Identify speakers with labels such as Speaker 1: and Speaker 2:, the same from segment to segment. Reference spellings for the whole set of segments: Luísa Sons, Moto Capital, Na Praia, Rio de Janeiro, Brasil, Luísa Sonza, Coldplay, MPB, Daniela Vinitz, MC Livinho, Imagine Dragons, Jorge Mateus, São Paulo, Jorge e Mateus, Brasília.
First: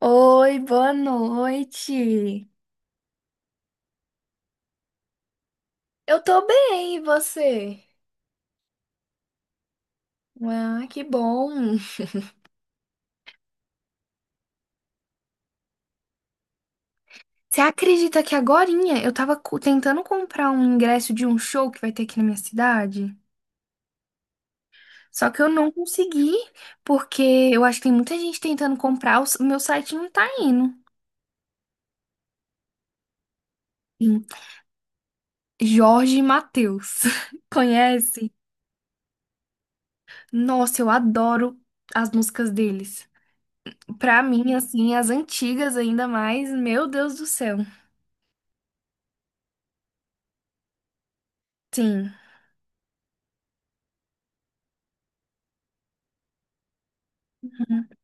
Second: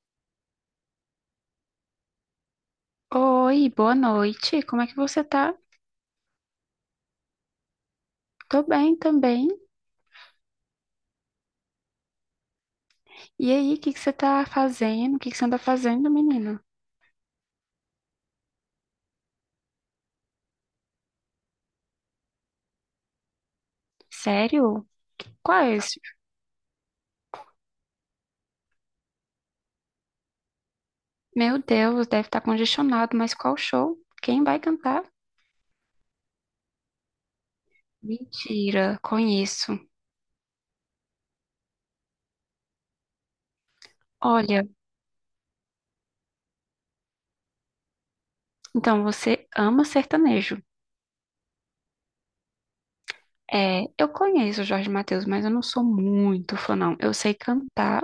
Speaker 1: Oi, boa noite.
Speaker 2: Oi, boa noite. Como é que você tá?
Speaker 1: Eu tô bem, e você?
Speaker 2: Tô bem também.
Speaker 1: Ah, que bom.
Speaker 2: E aí, o que que você tá fazendo? O que que você anda fazendo, menino?
Speaker 1: Você acredita que agorinha eu tava tentando comprar um ingresso de um show que vai ter aqui na minha cidade?
Speaker 2: Sério?
Speaker 1: Só que eu não
Speaker 2: Quais?
Speaker 1: consegui, porque eu acho que tem muita gente tentando comprar, o meu site não tá indo.
Speaker 2: Meu Deus, deve estar congestionado, mas qual show?
Speaker 1: Em
Speaker 2: Quem vai cantar?
Speaker 1: Jorge e Mateus. Conhece?
Speaker 2: Mentira, conheço.
Speaker 1: Nossa, eu adoro as músicas deles. Pra mim,
Speaker 2: Olha,
Speaker 1: assim, as antigas ainda mais, meu Deus do céu.
Speaker 2: então você ama sertanejo.
Speaker 1: Sim.
Speaker 2: É, eu conheço o Jorge Mateus, mas eu não sou muito fã, não. Eu sei cantar,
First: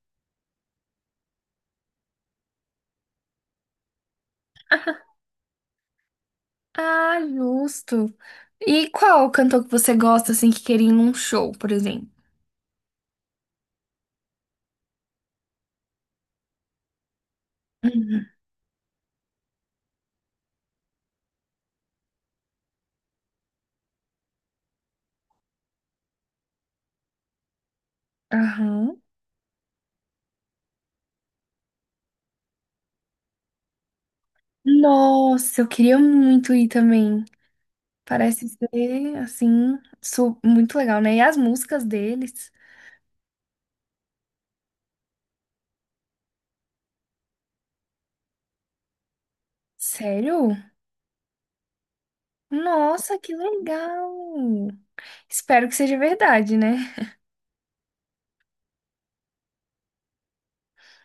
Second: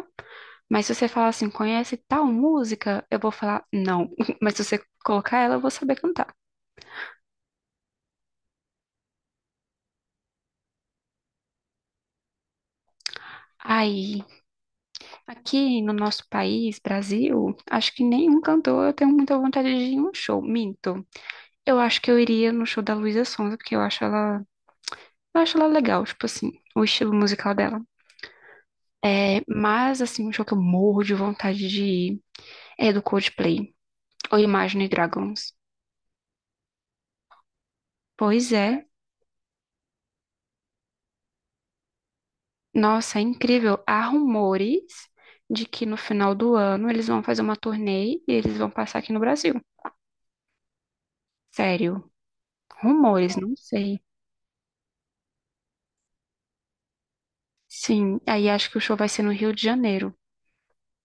Speaker 2: mas se você falar assim, conhece tal música, eu vou falar não. Mas se você colocar ela, eu vou saber cantar.
Speaker 1: Ah, justo. E qual cantor que você gosta, assim, que queria ir num show, por exemplo?
Speaker 2: Aí, aqui no nosso país, Brasil, acho que
Speaker 1: Uhum.
Speaker 2: nenhum cantor eu tenho muita vontade de ir em um show. Minto. Eu acho que eu iria no show da Luísa Sonza, porque eu acho ela legal, tipo assim, o estilo musical dela.
Speaker 1: Aham.
Speaker 2: É, mas assim, um show que eu morro de vontade de ir é do Coldplay, ou Imagine Dragons.
Speaker 1: Nossa, eu queria muito ir também.
Speaker 2: Pois
Speaker 1: Parece
Speaker 2: é,
Speaker 1: ser, assim, muito legal, né? E as músicas deles?
Speaker 2: nossa, é incrível. Há rumores de que no final do ano eles vão fazer uma turnê e eles vão passar aqui no Brasil.
Speaker 1: Sério?
Speaker 2: Sério,
Speaker 1: Nossa, que
Speaker 2: rumores, não sei.
Speaker 1: legal! Espero que seja verdade, né?
Speaker 2: Sim, aí acho que o show vai ser no Rio de Janeiro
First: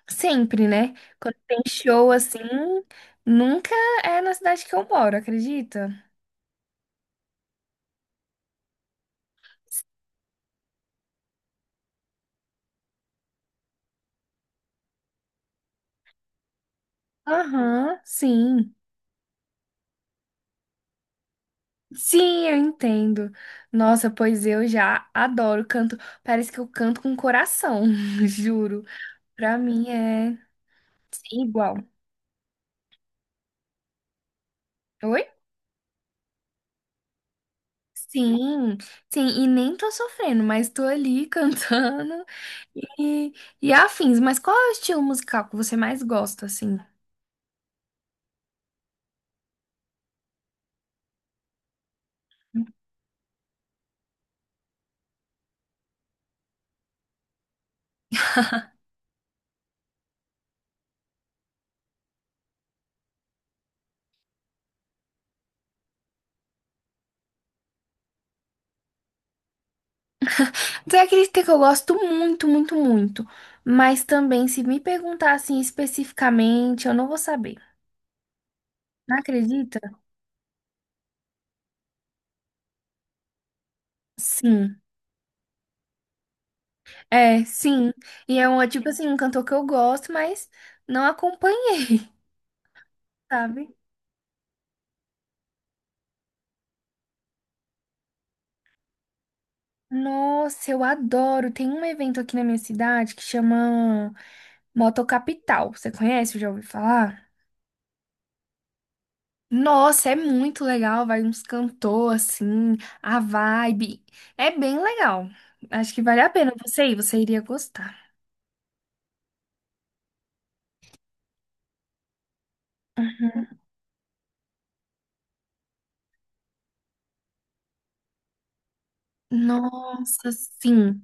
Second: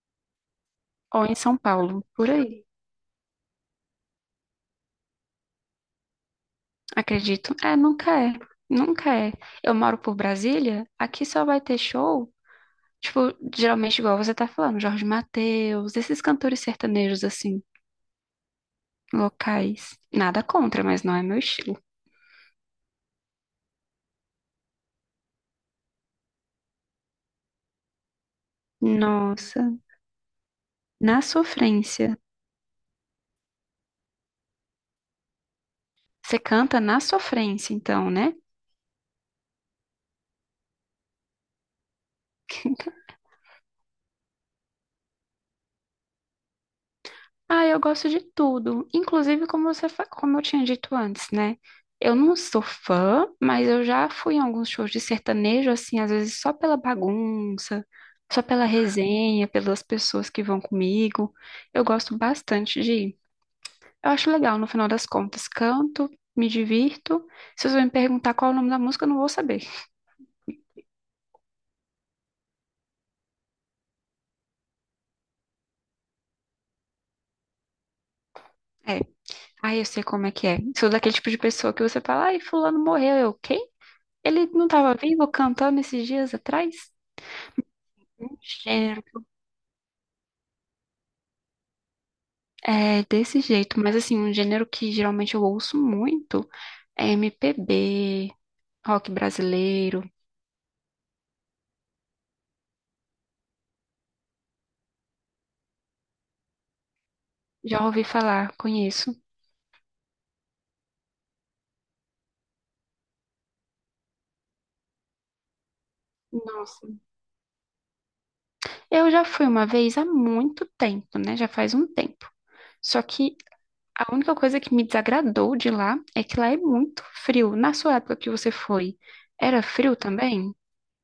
Speaker 1: Sempre, né?
Speaker 2: ou
Speaker 1: Quando
Speaker 2: em São
Speaker 1: tem
Speaker 2: Paulo,
Speaker 1: show
Speaker 2: por
Speaker 1: assim,
Speaker 2: aí.
Speaker 1: nunca é na cidade que eu moro, acredita?
Speaker 2: Acredito. É, nunca é. Nunca é. Eu moro por Brasília, aqui só vai ter show, tipo, geralmente igual você tá falando, Jorge Mateus, esses cantores sertanejos assim,
Speaker 1: Aham, sim.
Speaker 2: locais. Nada contra, mas não é meu estilo.
Speaker 1: Sim, eu entendo. Nossa, pois eu já adoro canto. Parece que eu canto com coração, juro. Pra
Speaker 2: Nossa,
Speaker 1: mim é
Speaker 2: na
Speaker 1: igual.
Speaker 2: sofrência.
Speaker 1: Oi?
Speaker 2: Você canta na sofrência, então, né?
Speaker 1: Sim, sim, e nem tô sofrendo, mas tô ali cantando e, e afins. Mas qual é o estilo musical que você mais gosta, assim?
Speaker 2: Ah, eu gosto de tudo. Inclusive, como você, como eu tinha dito antes, né? Eu não sou fã, mas eu já fui em alguns shows de sertanejo, assim, às vezes só pela bagunça, só pela resenha, pelas pessoas que vão comigo. Eu gosto bastante de ir. Eu acho legal, no final das contas, canto, me divirto. Se você me perguntar qual é o nome da música, eu não vou saber.
Speaker 1: Tem aquele que eu gosto muito, muito, muito. Mas também, se me perguntar assim especificamente, eu não vou saber.
Speaker 2: É,
Speaker 1: Não
Speaker 2: aí
Speaker 1: acredita?
Speaker 2: eu sei como é que é. Sou daquele tipo de pessoa que você fala, ai, fulano morreu. Eu, quem? Ele não
Speaker 1: Sim.
Speaker 2: estava vivo cantando esses dias atrás?
Speaker 1: É, sim.
Speaker 2: Um
Speaker 1: E é tipo assim, um
Speaker 2: gênero
Speaker 1: cantor que eu gosto, mas não acompanhei,
Speaker 2: É desse
Speaker 1: sabe?
Speaker 2: jeito, mas assim, um gênero que geralmente eu ouço muito é MPB, rock brasileiro.
Speaker 1: Nossa, eu adoro. Tem um evento aqui na minha cidade que chama Moto Capital. Você conhece? Já ouviu falar?
Speaker 2: Já ouvi falar, conheço.
Speaker 1: Nossa, é muito legal. Vai uns cantor assim, a vibe. É bem legal. Acho que vale a pena você
Speaker 2: Nossa.
Speaker 1: ir, você iria gostar.
Speaker 2: Eu já fui uma vez há muito tempo, né? Já faz um tempo. Só que a única coisa que me desagradou de lá é que lá é muito frio. Na sua época que você foi, era frio
Speaker 1: Nossa,
Speaker 2: também?
Speaker 1: sim.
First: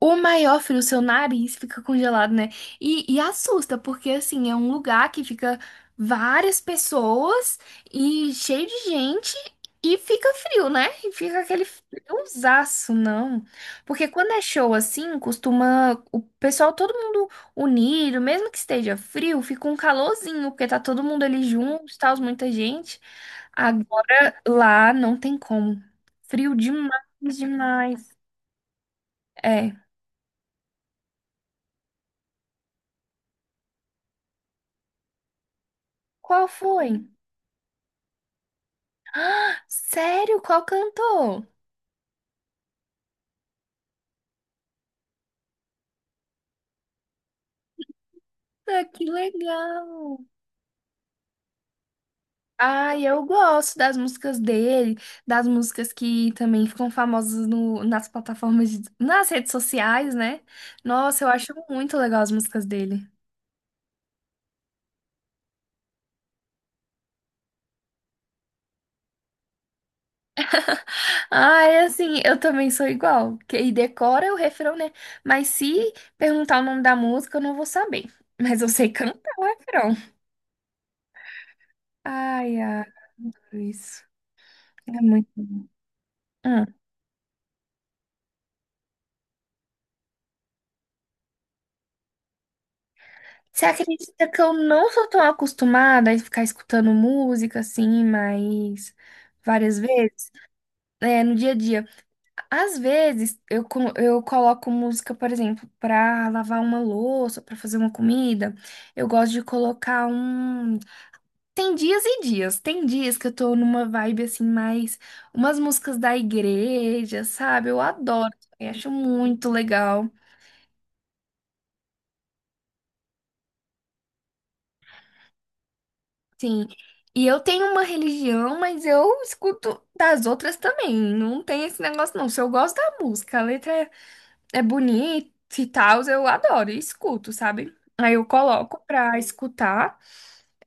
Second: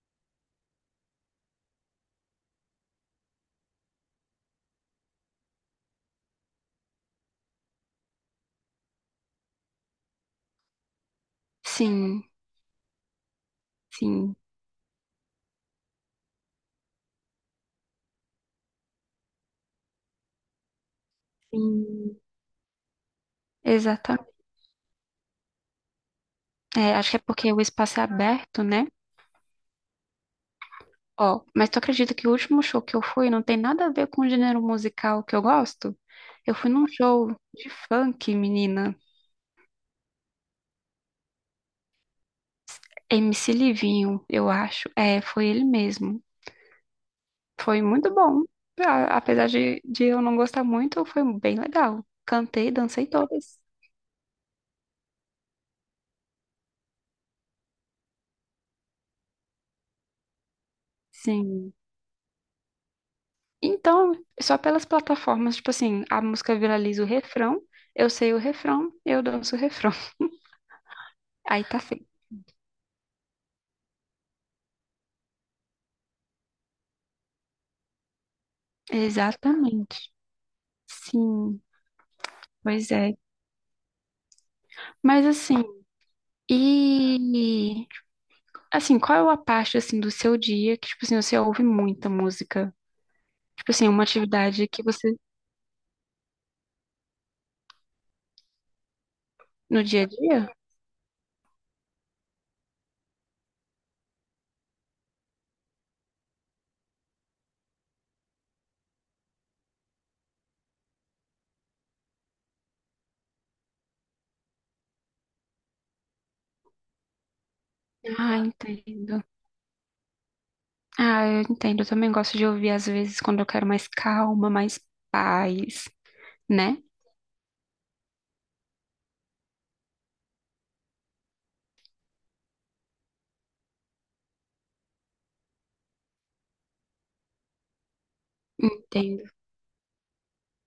Speaker 1: O maior frio, seu nariz fica congelado, né? E assusta, porque assim, é um lugar que fica várias pessoas e cheio de gente e fica frio, né? E fica aquele
Speaker 2: Sim,
Speaker 1: friozaço, não. Porque quando
Speaker 2: sim,
Speaker 1: é show assim, costuma o pessoal, todo mundo unido, mesmo que esteja frio, fica um calorzinho, porque tá todo mundo ali junto, tá
Speaker 2: sim.
Speaker 1: muita gente.
Speaker 2: Exatamente.
Speaker 1: Agora lá não tem como. Frio
Speaker 2: É, acho que é
Speaker 1: demais,
Speaker 2: porque o espaço é
Speaker 1: demais.
Speaker 2: aberto, né?
Speaker 1: É.
Speaker 2: Ó, mas tu acredita que o último show que eu fui não tem nada a ver com o gênero musical que eu gosto?
Speaker 1: Qual
Speaker 2: Eu fui num
Speaker 1: foi?
Speaker 2: show de funk, menina.
Speaker 1: Ah, sério? Qual cantor?
Speaker 2: MC Livinho, eu acho. É, foi ele mesmo. Foi muito bom.
Speaker 1: Ah, que
Speaker 2: Apesar de
Speaker 1: legal!
Speaker 2: eu não gostar muito, foi bem legal. Cantei,
Speaker 1: Ai,
Speaker 2: dancei
Speaker 1: eu
Speaker 2: todas.
Speaker 1: gosto das músicas dele, das músicas que também ficam famosas no, nas plataformas, nas redes sociais, né? Nossa, eu acho
Speaker 2: Sim.
Speaker 1: muito legal as músicas dele.
Speaker 2: Então, só pelas plataformas, tipo assim, a música viraliza o refrão, eu sei o refrão, eu danço o refrão. Aí
Speaker 1: Ai,
Speaker 2: tá feito.
Speaker 1: assim, eu também sou igual. E decora o refrão, né? Mas se perguntar o nome da música, eu não vou saber. Mas eu sei cantar o refrão.
Speaker 2: Exatamente. Sim,
Speaker 1: Ai, ai,
Speaker 2: pois é.
Speaker 1: isso. É
Speaker 2: Mas
Speaker 1: muito
Speaker 2: assim,
Speaker 1: bom. Hum.
Speaker 2: E assim, qual é a parte assim do seu dia que tipo assim você ouve muita música?
Speaker 1: Você
Speaker 2: Tipo assim, uma
Speaker 1: acredita que eu
Speaker 2: atividade que
Speaker 1: não sou
Speaker 2: você
Speaker 1: tão acostumada a ficar escutando música assim, mas várias
Speaker 2: no dia a
Speaker 1: vezes,
Speaker 2: dia?
Speaker 1: né, no dia a dia. Às vezes eu, eu coloco música, por exemplo, para lavar uma louça, para fazer uma comida. Eu gosto de colocar um. Tem dias e dias. Tem dias que eu tô numa vibe assim, mais umas músicas da igreja, sabe? Eu adoro,
Speaker 2: Ah,
Speaker 1: eu acho
Speaker 2: entendo.
Speaker 1: muito legal.
Speaker 2: Ah, eu entendo. Eu também gosto de ouvir às vezes quando eu quero mais calma, mais paz,
Speaker 1: Sim.
Speaker 2: né?
Speaker 1: E eu tenho uma religião, mas eu escuto das outras também. Não tem esse negócio, não. Se eu gosto da música, é bonita e tal, eu adoro e escuto, sabe? Aí eu coloco pra
Speaker 2: Entendo.
Speaker 1: escutar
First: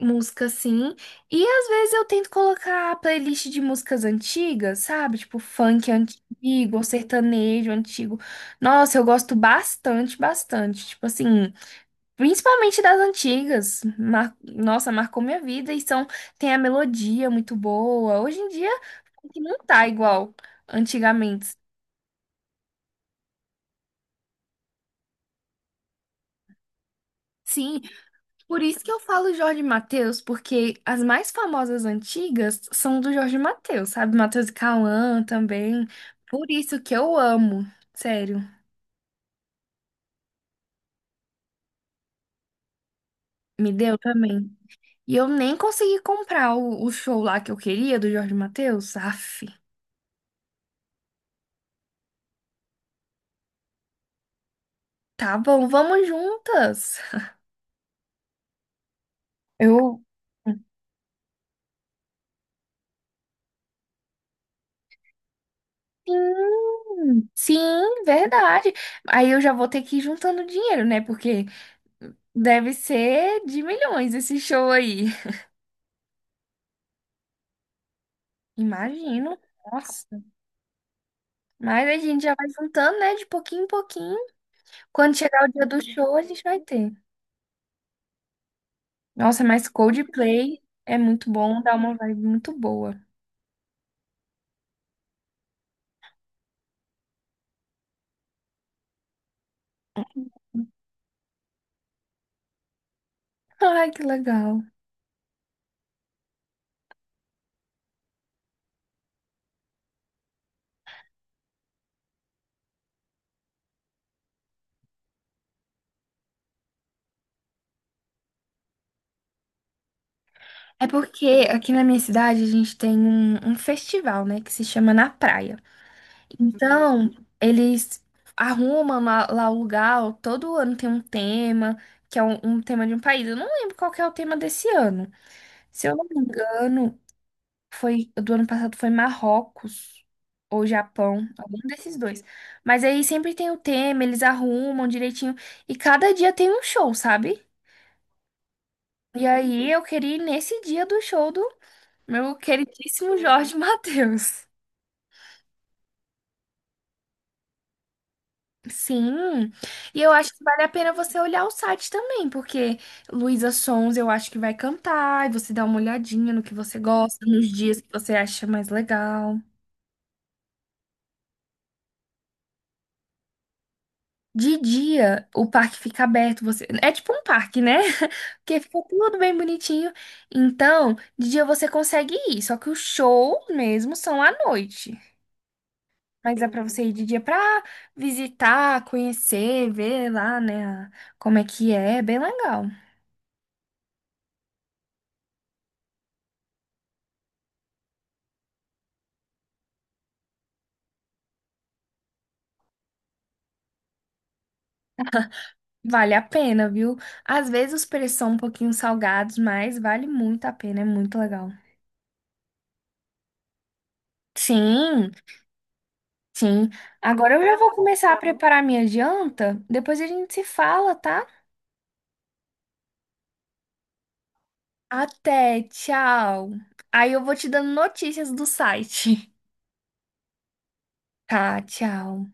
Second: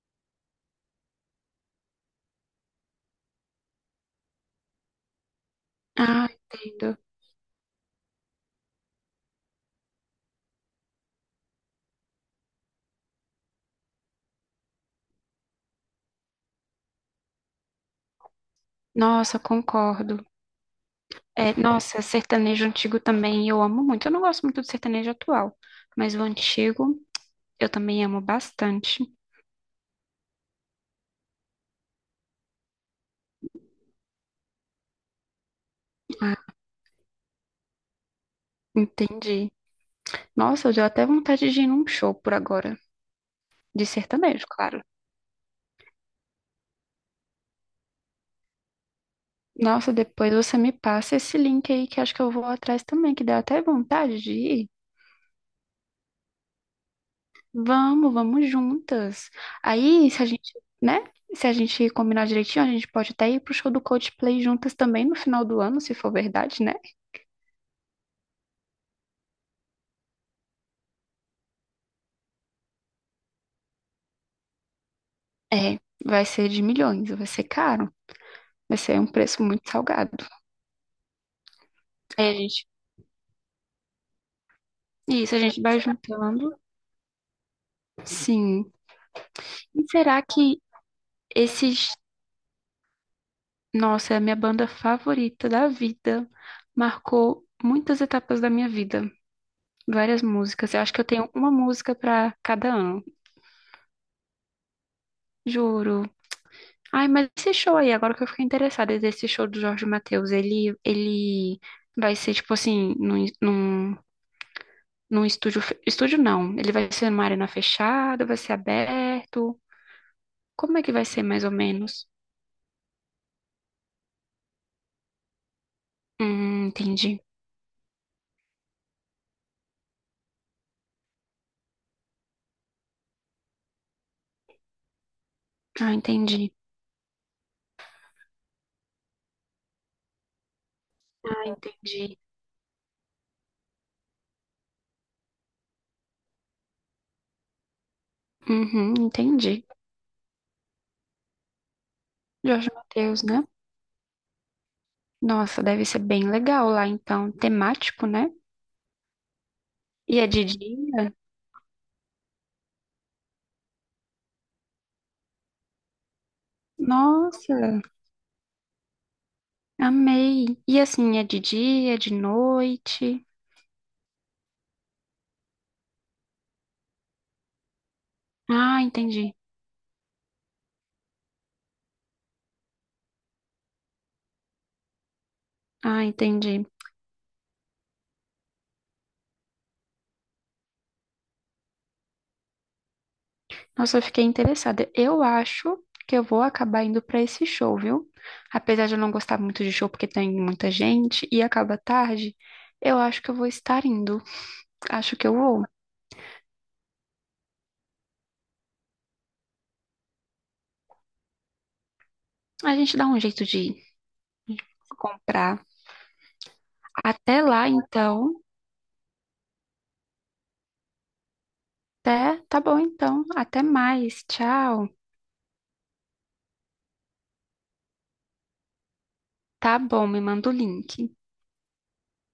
Speaker 1: música assim. E às vezes eu tento colocar playlist de músicas antigas, sabe? Tipo funk
Speaker 2: Ah,
Speaker 1: antigo,
Speaker 2: entendo.
Speaker 1: sertanejo antigo. Nossa, eu gosto bastante, bastante. Tipo assim. Principalmente das antigas. Nossa, marcou minha vida e são... tem a melodia muito boa. Hoje em dia
Speaker 2: Nossa,
Speaker 1: que não tá
Speaker 2: concordo.
Speaker 1: igual
Speaker 2: É,
Speaker 1: antigamente.
Speaker 2: nossa, sertanejo antigo também eu amo muito. Eu não gosto muito do sertanejo atual, mas o antigo eu
Speaker 1: Sim,
Speaker 2: também amo
Speaker 1: por isso que eu
Speaker 2: bastante.
Speaker 1: falo Jorge Mateus, porque as mais famosas antigas são do Jorge Mateus, sabe? Mateus e Cauã também.
Speaker 2: Ah,
Speaker 1: Por isso que eu amo, sério.
Speaker 2: entendi. Nossa, deu até vontade de ir num show por agora.
Speaker 1: Me
Speaker 2: De
Speaker 1: deu
Speaker 2: sertanejo,
Speaker 1: também.
Speaker 2: claro.
Speaker 1: E eu nem consegui comprar o show lá que eu queria do Jorge Mateus. Aff.
Speaker 2: Nossa, depois você me passa esse link aí que acho que eu vou atrás também, que deu até vontade de ir.
Speaker 1: Tá bom, vamos juntas.
Speaker 2: Vamos, vamos juntas.
Speaker 1: Eu
Speaker 2: Aí, se a gente, né? Se a gente combinar direitinho, a gente pode até ir pro show do Coldplay juntas também no final do ano, se for verdade, né?
Speaker 1: sim, sim, verdade. Aí eu já vou ter que ir juntando dinheiro, né? Porque deve ser de milhões esse show aí.
Speaker 2: É, vai ser de milhões, vai ser caro, vai ser um
Speaker 1: Imagino.
Speaker 2: preço muito salgado.
Speaker 1: Nossa. Mas a gente
Speaker 2: Aí a
Speaker 1: já vai
Speaker 2: gente,
Speaker 1: juntando, né? De pouquinho em pouquinho. Quando
Speaker 2: isso, a
Speaker 1: chegar o
Speaker 2: gente
Speaker 1: dia
Speaker 2: vai
Speaker 1: do show, a gente vai
Speaker 2: juntando.
Speaker 1: ter.
Speaker 2: Sim.
Speaker 1: Nossa, mas
Speaker 2: E será que
Speaker 1: Coldplay é muito bom, dá
Speaker 2: esses...
Speaker 1: uma vibe muito boa.
Speaker 2: Nossa, é a minha banda favorita da vida. Marcou muitas etapas da minha vida, várias músicas. Eu acho que eu tenho uma música pra cada ano,
Speaker 1: Ai, que legal.
Speaker 2: juro. Ai, mas esse show aí, agora que eu fiquei interessada, esse show do Jorge Mateus, ele vai ser tipo assim, num estúdio, estúdio não, ele vai ser numa arena fechada, vai ser aberto. Como é
Speaker 1: É
Speaker 2: que vai ser mais
Speaker 1: porque
Speaker 2: ou
Speaker 1: aqui na
Speaker 2: menos?
Speaker 1: minha cidade a gente tem um festival, né? Que se chama Na Praia. Então,
Speaker 2: Entendi.
Speaker 1: eles arrumam lá, lá o lugar, todo ano tem um tema, que é um tema de um país. Eu não lembro qual que é o tema desse ano. Se
Speaker 2: Ah,
Speaker 1: eu não me
Speaker 2: entendi.
Speaker 1: engano, foi do ano passado foi Marrocos ou Japão,
Speaker 2: Ah,
Speaker 1: algum desses
Speaker 2: entendi.
Speaker 1: dois. Mas aí sempre tem o tema, eles arrumam direitinho e cada dia tem um show, sabe?
Speaker 2: Uhum,
Speaker 1: E
Speaker 2: entendi.
Speaker 1: aí eu queria ir nesse dia do show do meu
Speaker 2: Jorge
Speaker 1: queridíssimo
Speaker 2: Mateus, né?
Speaker 1: Jorge Mateus.
Speaker 2: Nossa, deve ser bem legal lá, então, temático, né?
Speaker 1: Sim, e eu
Speaker 2: E é
Speaker 1: acho que
Speaker 2: de
Speaker 1: vale a pena
Speaker 2: dia?
Speaker 1: você olhar o site também, porque Luísa Sons eu acho que vai cantar, e você dá uma olhadinha no que você gosta, nos
Speaker 2: Nossa,
Speaker 1: dias que você acha mais legal.
Speaker 2: amei. E assim, é de dia, é de noite?
Speaker 1: De dia, o parque fica aberto, você... É tipo um parque, né? Porque
Speaker 2: Ah,
Speaker 1: fica tudo
Speaker 2: entendi.
Speaker 1: bem bonitinho. Então, de dia você consegue ir, só que o show mesmo são à noite.
Speaker 2: Ah,
Speaker 1: Mas dá pra
Speaker 2: entendi.
Speaker 1: você ir de dia pra visitar, conhecer, ver lá, né, como é que é, é bem legal.
Speaker 2: Nossa, eu fiquei interessada. Eu acho que eu vou acabar indo pra esse show, viu? Apesar de eu não gostar muito de show porque tem muita gente e acaba tarde, eu acho que eu vou estar indo. Acho que eu vou.
Speaker 1: Vale a pena, viu? Às vezes os preços são um pouquinho salgados, mas vale muito a pena, é muito legal.
Speaker 2: A gente dá um jeito de
Speaker 1: Sim,
Speaker 2: comprar.
Speaker 1: sim. Agora
Speaker 2: Até
Speaker 1: eu já
Speaker 2: lá,
Speaker 1: vou começar a
Speaker 2: então.
Speaker 1: preparar minha janta. Depois a gente se fala, tá?
Speaker 2: É, tá bom então. Até mais. Tchau.
Speaker 1: Até, tchau. Aí eu vou te dando notícias do site.
Speaker 2: Tá bom, me manda o link.
Speaker 1: Tá, tchau.